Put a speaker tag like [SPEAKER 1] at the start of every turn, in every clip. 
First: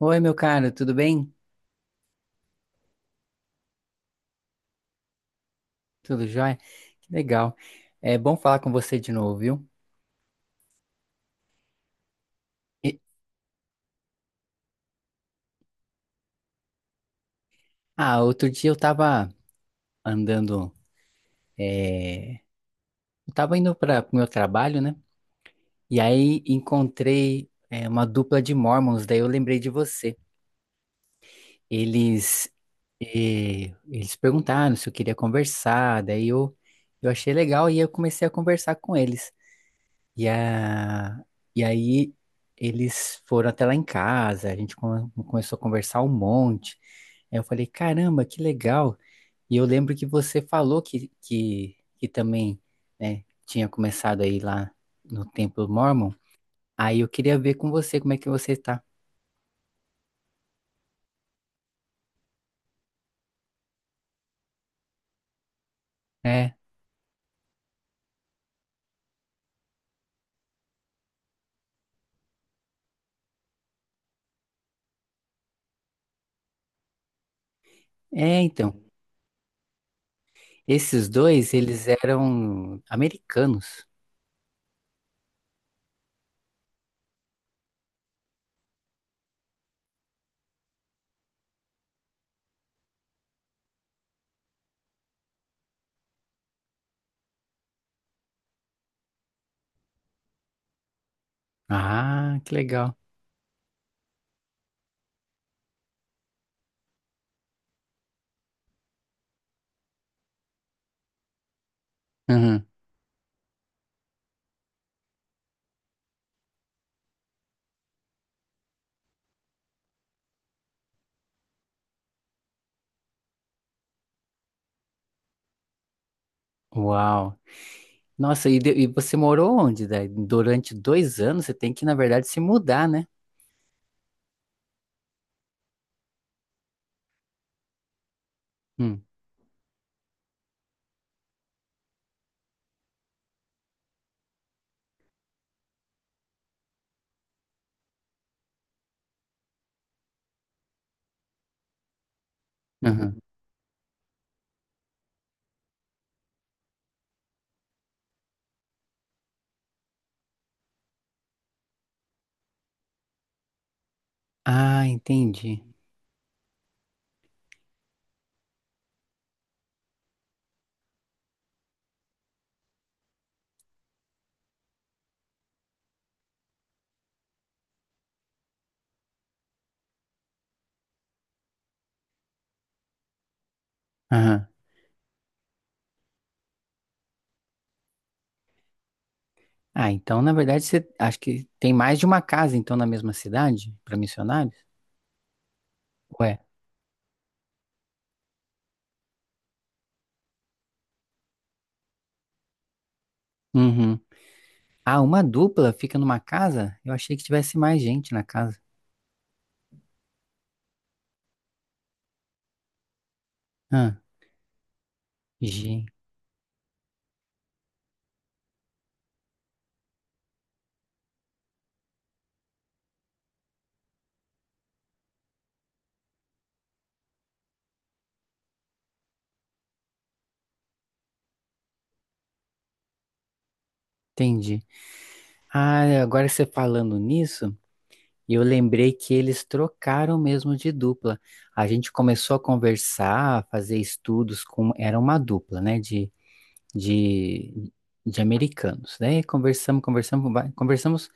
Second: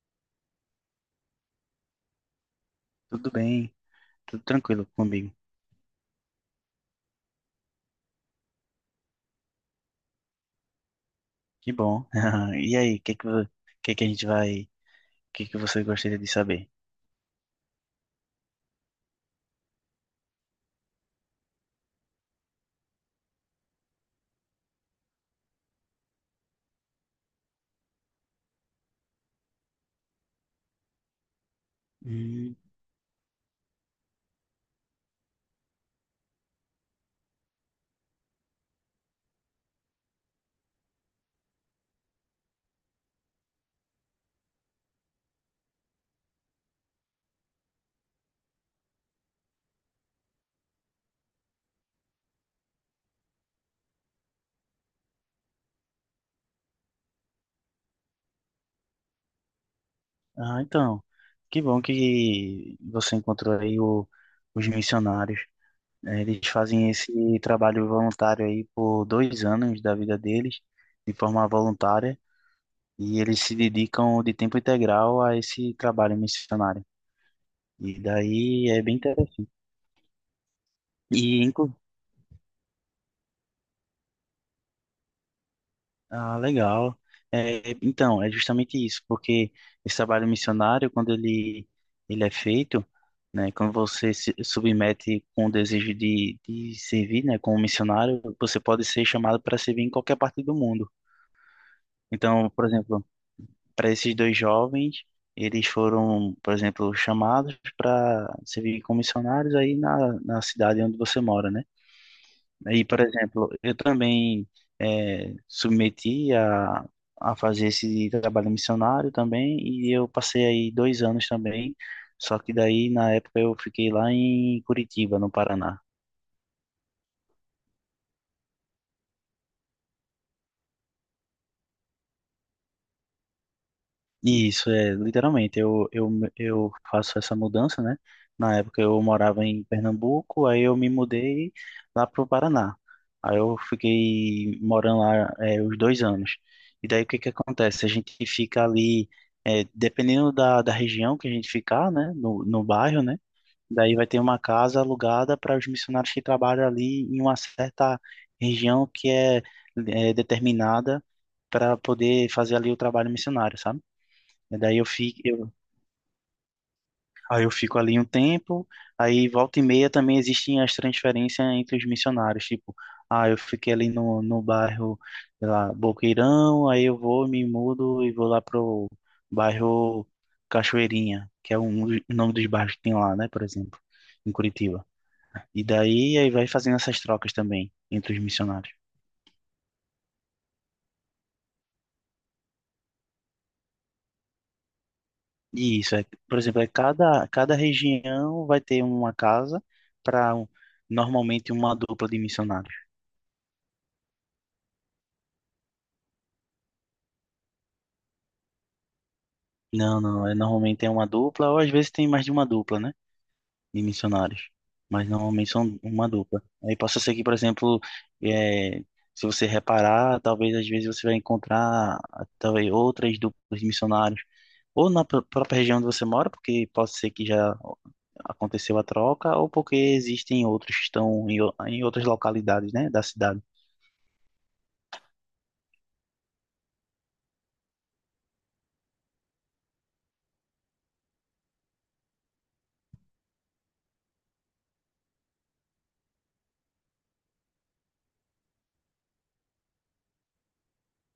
[SPEAKER 1] Oi, meu caro, tudo bem?
[SPEAKER 2] Tudo bem, tudo tranquilo comigo.
[SPEAKER 1] Tudo jóia? Que legal. É bom falar com você de novo, viu?
[SPEAKER 2] Que bom. E aí,
[SPEAKER 1] E-
[SPEAKER 2] o que que, que a gente vai, o que que você gostaria de saber?
[SPEAKER 1] ah, outro dia eu tava andando, é, eu tava indo para o meu trabalho, né? E aí encontrei, uma dupla de Mormons, daí eu lembrei de você. Eles,
[SPEAKER 2] Hum,
[SPEAKER 1] eles perguntaram se eu queria conversar, daí eu achei legal e eu comecei a conversar com eles. E, a... e aí eles foram até lá em casa, a gente começou a conversar um monte. Aí eu falei, caramba, que legal. E eu lembro que você falou que também, né, tinha começado aí lá no Templo Mormon. Aí eu queria ver com você como é que você tá.
[SPEAKER 2] ah, então, que bom que você encontrou aí os missionários. Eles
[SPEAKER 1] É,
[SPEAKER 2] fazem esse trabalho voluntário aí por dois anos da vida deles, de forma voluntária, e eles se dedicam de tempo integral a esse trabalho missionário. E
[SPEAKER 1] é,
[SPEAKER 2] daí
[SPEAKER 1] então.
[SPEAKER 2] é bem interessante.
[SPEAKER 1] Esses dois,
[SPEAKER 2] E,
[SPEAKER 1] eles eram americanos.
[SPEAKER 2] ah, legal. É, então, é justamente isso, porque esse trabalho missionário, ele é feito, né, quando você se submete com o desejo de servir, né, como missionário, você pode ser chamado para servir em qualquer parte do mundo.
[SPEAKER 1] Ah,
[SPEAKER 2] Então,
[SPEAKER 1] que
[SPEAKER 2] por
[SPEAKER 1] legal.
[SPEAKER 2] exemplo, para esses dois jovens, eles foram, por exemplo, chamados para servir como missionários aí na cidade onde você mora, né?
[SPEAKER 1] Uhum.
[SPEAKER 2] Aí, por exemplo, eu também submeti a fazer esse trabalho missionário também, e eu passei aí dois anos também, só que daí na época eu fiquei lá em Curitiba, no Paraná.
[SPEAKER 1] Uau. Nossa, e você morou onde, daí? Durante 2 anos você tem que, na verdade, se mudar, né?
[SPEAKER 2] Isso, é, literalmente, eu faço essa mudança, né? Na época eu
[SPEAKER 1] Hum,
[SPEAKER 2] morava em Pernambuco, aí eu me mudei lá pro Paraná. Aí eu fiquei morando lá, é, os dois anos. E daí o que que acontece? A gente fica ali, é, dependendo da região que a gente ficar, né? No bairro, né?
[SPEAKER 1] aham.
[SPEAKER 2] Daí vai ter uma casa alugada para os missionários que trabalham ali em uma certa região que é, é determinada para poder fazer ali o trabalho missionário, sabe? E Daí
[SPEAKER 1] Ah,
[SPEAKER 2] eu fico, eu,
[SPEAKER 1] entendi.
[SPEAKER 2] Aí eu fico ali um tempo, aí volta e meia também existem as transferências entre os missionários, tipo, ah, eu fiquei ali no bairro, sei lá, Boqueirão, aí eu vou, me mudo e vou lá pro bairro Cachoeirinha, que é o nome dos bairros que tem lá, né, por exemplo, em
[SPEAKER 1] Aham.
[SPEAKER 2] Curitiba. E daí aí vai fazendo essas trocas também entre os missionários.
[SPEAKER 1] Ah, então, na verdade, você acho que tem mais de uma casa, então, na mesma cidade, para missionários?
[SPEAKER 2] E isso é,
[SPEAKER 1] Ué.
[SPEAKER 2] por exemplo, é cada região vai ter uma casa para normalmente uma dupla de missionários.
[SPEAKER 1] Uhum. Ah, uma dupla fica numa casa? Eu achei que tivesse mais gente na casa.
[SPEAKER 2] Não, não. É, normalmente é uma dupla, ou às vezes tem mais de uma dupla, né? De
[SPEAKER 1] Ah,
[SPEAKER 2] missionários. Mas normalmente são
[SPEAKER 1] gente,
[SPEAKER 2] uma dupla. Aí possa ser que, por exemplo, é, se você reparar, talvez às vezes você vai encontrar ah, talvez outras duplas de missionários. Ou na própria região onde você mora, porque pode ser que já aconteceu a troca, ou porque existem outros que estão em, em outras localidades, né, da cidade.
[SPEAKER 1] entendi. Ah, agora você falando nisso. E eu lembrei que eles trocaram mesmo de dupla. A gente começou a conversar, a fazer estudos com. Era uma dupla, né? De, de americanos. Daí conversamos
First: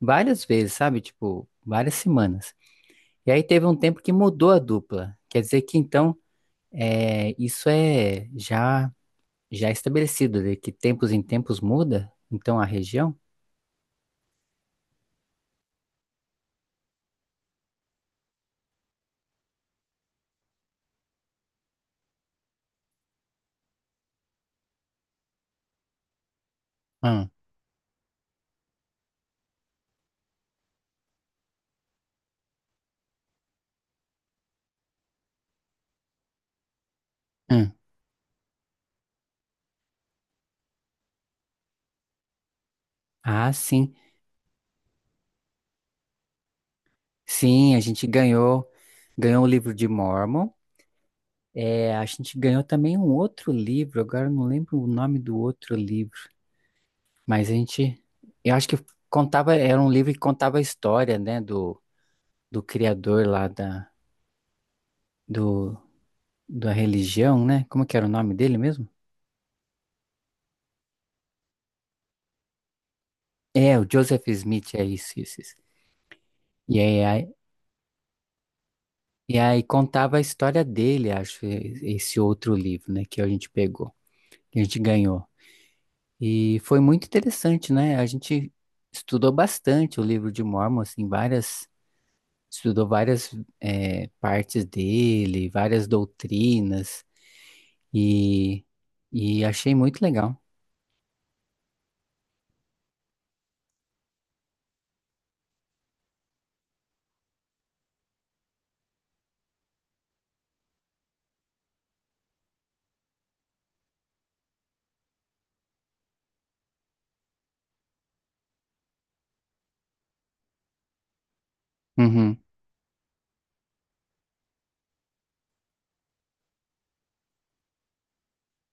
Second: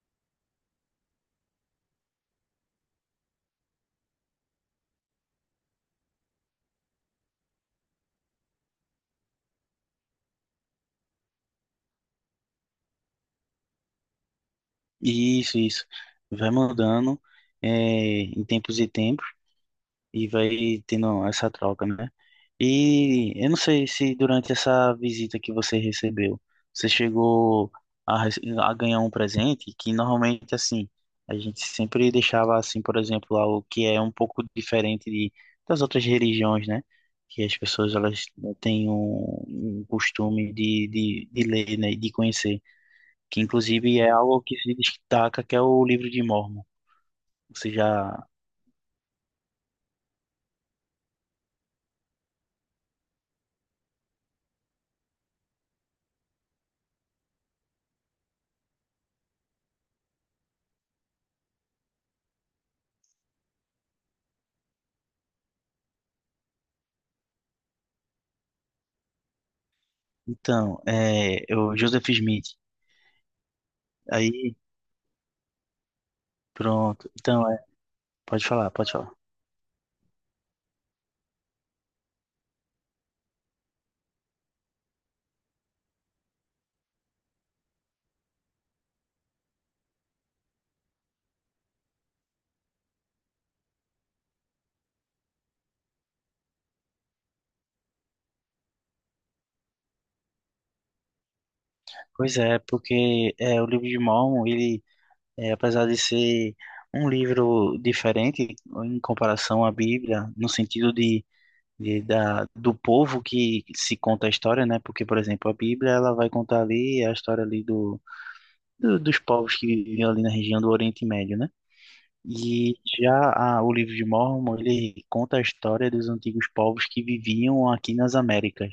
[SPEAKER 1] várias vezes, sabe? Tipo, várias semanas. E aí teve um tempo que mudou a dupla. Quer dizer que então, isso é já estabelecido, de que tempos em tempos muda, então a região?
[SPEAKER 2] Isso, isso. Vai mudando, é, em tempos e tempos. E vai tendo essa troca, né? E eu não sei se durante essa visita que você recebeu, você
[SPEAKER 1] Hum,
[SPEAKER 2] chegou a, a ganhar um presente que normalmente assim, a gente sempre deixava assim, por exemplo, algo que é um pouco diferente de, das outras religiões, né? Que as
[SPEAKER 1] hum.
[SPEAKER 2] pessoas elas têm um costume de ler, né? E de conhecer, que
[SPEAKER 1] Ah, sim.
[SPEAKER 2] inclusive é algo que se destaca, que é o livro de Mórmon. Você
[SPEAKER 1] Sim, a gente
[SPEAKER 2] já
[SPEAKER 1] ganhou o livro de Mormon. É, a gente ganhou também um outro livro, agora eu não lembro o nome do outro livro, mas eu acho que contava, era um livro que contava a história, né, do criador lá do, da religião, né? Como que era o nome dele mesmo?
[SPEAKER 2] então, é, é o Joseph Smith.
[SPEAKER 1] É, o Joseph
[SPEAKER 2] Aí,
[SPEAKER 1] Smith, é isso, isso, isso. E aí,
[SPEAKER 2] pronto.
[SPEAKER 1] aí-
[SPEAKER 2] Então, é, pode falar, pode falar.
[SPEAKER 1] e aí contava a história dele, acho, esse outro livro, né, que a gente pegou, que a gente ganhou. E foi muito interessante, né? A gente estudou bastante o livro de Mormon, assim, estudou várias partes dele, várias doutrinas, e, e achei muito legal.
[SPEAKER 2] Pois é, porque é, o livro de Mormon, ele, é, apesar de ser um livro diferente em comparação à Bíblia, no sentido de, do povo que se conta a história, né? Porque, por exemplo, a Bíblia, ela vai contar ali a história ali do, dos povos que viviam ali na região do Oriente Médio, né?
[SPEAKER 1] Uhum.
[SPEAKER 2] E já o livro de Mormon, ele conta a história dos antigos povos que viviam aqui nas Américas.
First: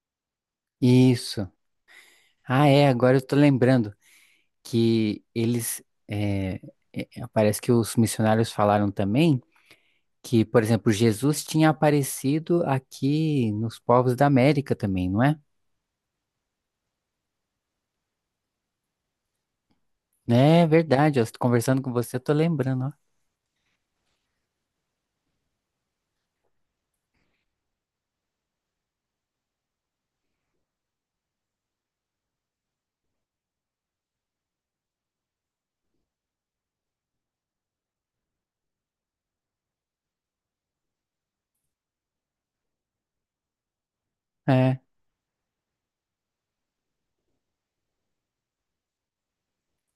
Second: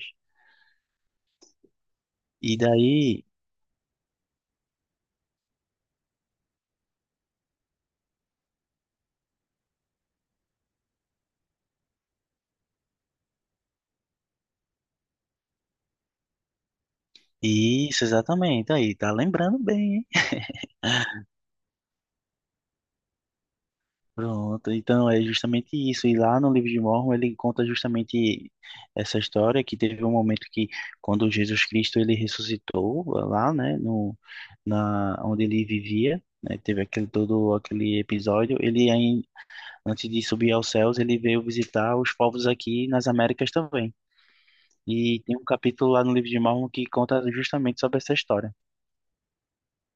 [SPEAKER 1] Isso.
[SPEAKER 2] E
[SPEAKER 1] Ah, é, agora eu
[SPEAKER 2] daí
[SPEAKER 1] tô lembrando que eles, eh, eh, eh, parece que os missionários falaram também que, por exemplo, Jesus tinha aparecido aqui nos povos da América também, não é?
[SPEAKER 2] isso, exatamente. Aí, tá lembrando bem, hein?
[SPEAKER 1] É verdade, eu tô conversando com você, eu tô lembrando.
[SPEAKER 2] Pronto. Então, é justamente isso. E lá no livro de Mormon, ele conta justamente essa história que teve um momento que, quando Jesus Cristo ele ressuscitou lá, né, no na onde ele vivia, né, teve aquele todo aquele episódio, ele aí, antes de subir aos céus, ele veio visitar os povos aqui nas Américas também.
[SPEAKER 1] É.
[SPEAKER 2] E tem um capítulo lá no livro de Mormon que conta justamente sobre essa história.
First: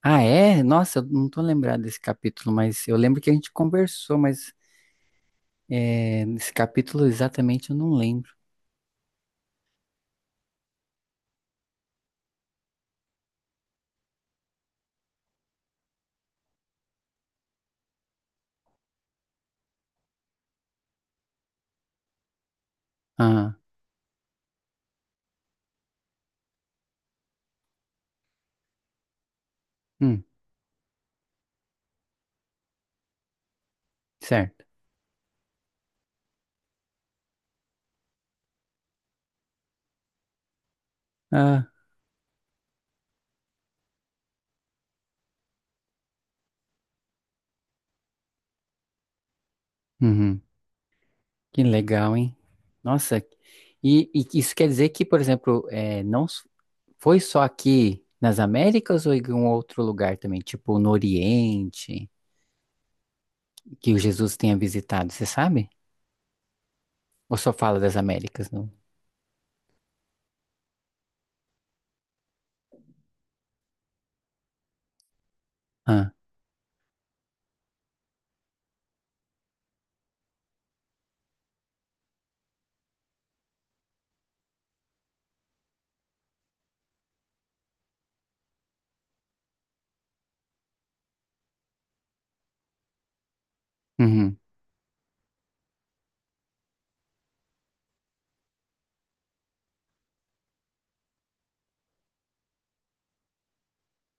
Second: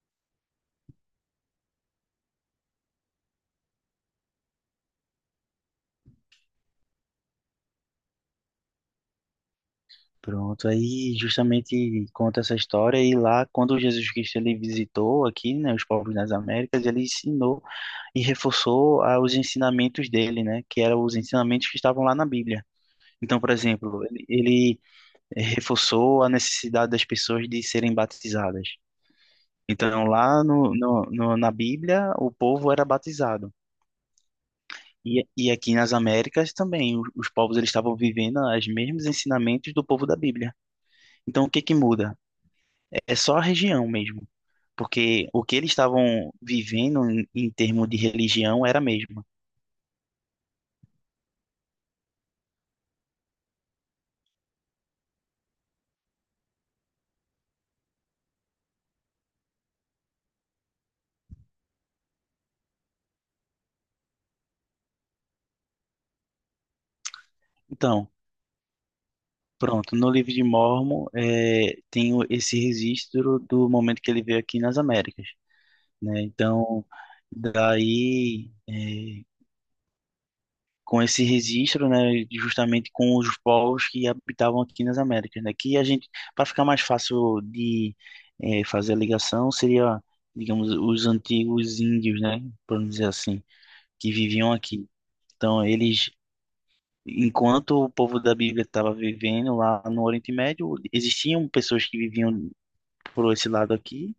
[SPEAKER 1] Ah, é? Nossa, eu não tô lembrado desse capítulo, mas eu lembro que a gente conversou, mas nesse capítulo exatamente eu não lembro.
[SPEAKER 2] Pronto, aí justamente conta essa história e lá quando Jesus Cristo ele visitou aqui, né, os povos nas Américas, ele ensinou e reforçou ah, os ensinamentos dele, né, que eram os ensinamentos que estavam lá na Bíblia. Então, por
[SPEAKER 1] Ah,
[SPEAKER 2] exemplo, ele reforçou a necessidade das pessoas de serem batizadas. Então,
[SPEAKER 1] hum,
[SPEAKER 2] lá na Bíblia, o povo era batizado.
[SPEAKER 1] certo.
[SPEAKER 2] E aqui nas Américas também, os povos eles estavam vivendo os mesmos ensinamentos do povo da Bíblia. Então, o que
[SPEAKER 1] Ah,
[SPEAKER 2] que muda? É só a região mesmo, porque o que eles estavam vivendo em termos de religião era a mesma.
[SPEAKER 1] uhum. Que legal, hein? Nossa, e isso quer dizer que, por exemplo, é, não s- foi só aqui nas Américas ou em algum outro lugar também, tipo no Oriente, que o Jesus tenha visitado, você sabe? Ou só fala das
[SPEAKER 2] Então,
[SPEAKER 1] Américas, não?
[SPEAKER 2] pronto, no livro de Mormon é, tem esse registro do momento que ele veio aqui nas Américas,
[SPEAKER 1] Ah,
[SPEAKER 2] né? Então, daí, é, com esse registro, né, justamente com os povos que habitavam aqui nas Américas, né? Que a gente, para ficar mais fácil de é, fazer a ligação, seria, digamos, os antigos índios, né? Podemos dizer assim, que
[SPEAKER 1] uhum.
[SPEAKER 2] viviam aqui. Então, eles, enquanto o povo da Bíblia estava vivendo lá no Oriente Médio, existiam pessoas que viviam por esse lado aqui,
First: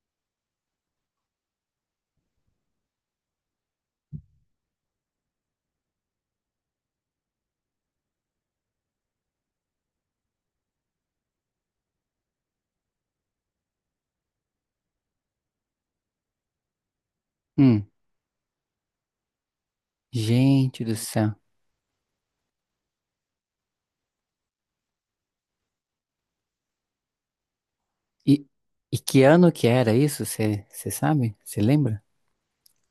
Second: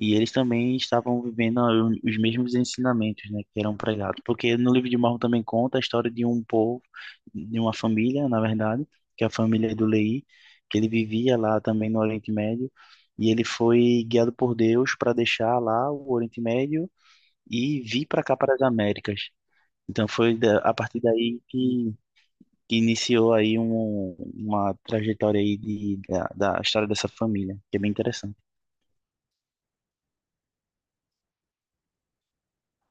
[SPEAKER 2] e eles também estavam vivendo os mesmos ensinamentos, né, que eram pregados. Porque no livro de Mormon também conta a história de um povo, de uma família, na verdade, que é a família do Leí, que ele vivia lá também no Oriente Médio, e ele foi guiado por Deus para deixar lá o Oriente Médio e
[SPEAKER 1] Hum.
[SPEAKER 2] vir para cá, para as Américas. Então foi a
[SPEAKER 1] Gente do
[SPEAKER 2] partir
[SPEAKER 1] céu.
[SPEAKER 2] daí que iniciou aí um, uma trajetória aí de, da história dessa família, que é bem interessante.
[SPEAKER 1] E, e que ano que era isso? Você sabe? Você lembra?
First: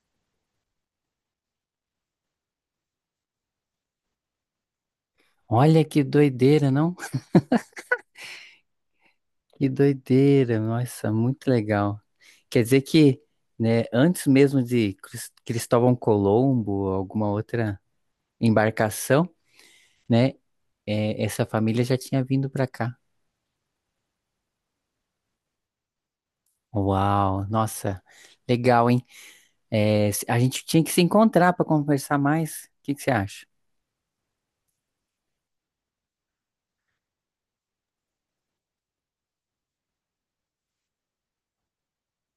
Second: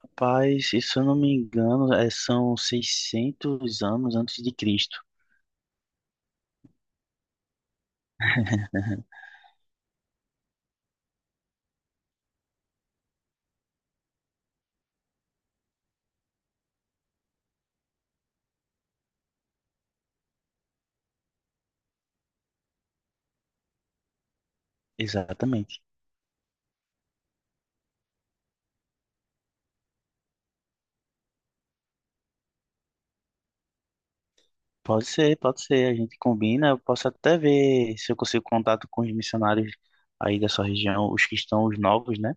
[SPEAKER 2] Rapaz, se eu não me engano, é, são 600 anos antes de Cristo.
[SPEAKER 1] Olha que doideira, não? Que doideira, nossa, muito legal. Quer dizer que, né, antes mesmo de Cristóvão Colombo ou alguma outra embarcação, né, essa família já tinha vindo para cá.
[SPEAKER 2] Exatamente.
[SPEAKER 1] Uau, nossa, legal, hein? É, a gente tinha que se encontrar para conversar mais. O que que você acha?
[SPEAKER 2] Pode ser, pode ser. A gente combina. Eu posso até ver se eu consigo contato com os missionários aí da sua região, os que estão os novos, né?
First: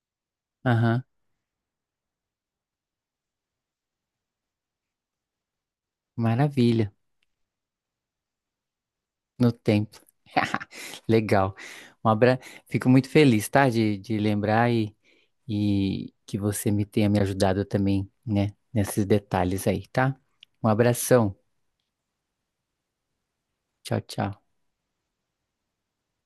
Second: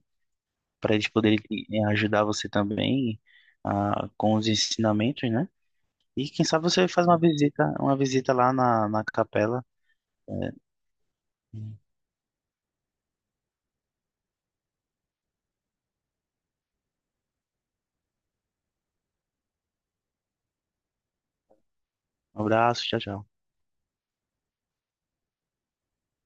[SPEAKER 2] Para
[SPEAKER 1] Aham,
[SPEAKER 2] eles poderem ajudar você também ah, com os ensinamentos, né? E quem sabe você
[SPEAKER 1] maravilha.
[SPEAKER 2] faz uma visita lá na, na
[SPEAKER 1] No
[SPEAKER 2] capela.
[SPEAKER 1] tempo. Legal.
[SPEAKER 2] Um
[SPEAKER 1] Um abra... Fico muito feliz, tá? De lembrar e que você me tenha me ajudado também, né? Nesses detalhes aí, tá? Um abração.
[SPEAKER 2] abraço, tchau, tchau.
[SPEAKER 1] Tchau, tchau.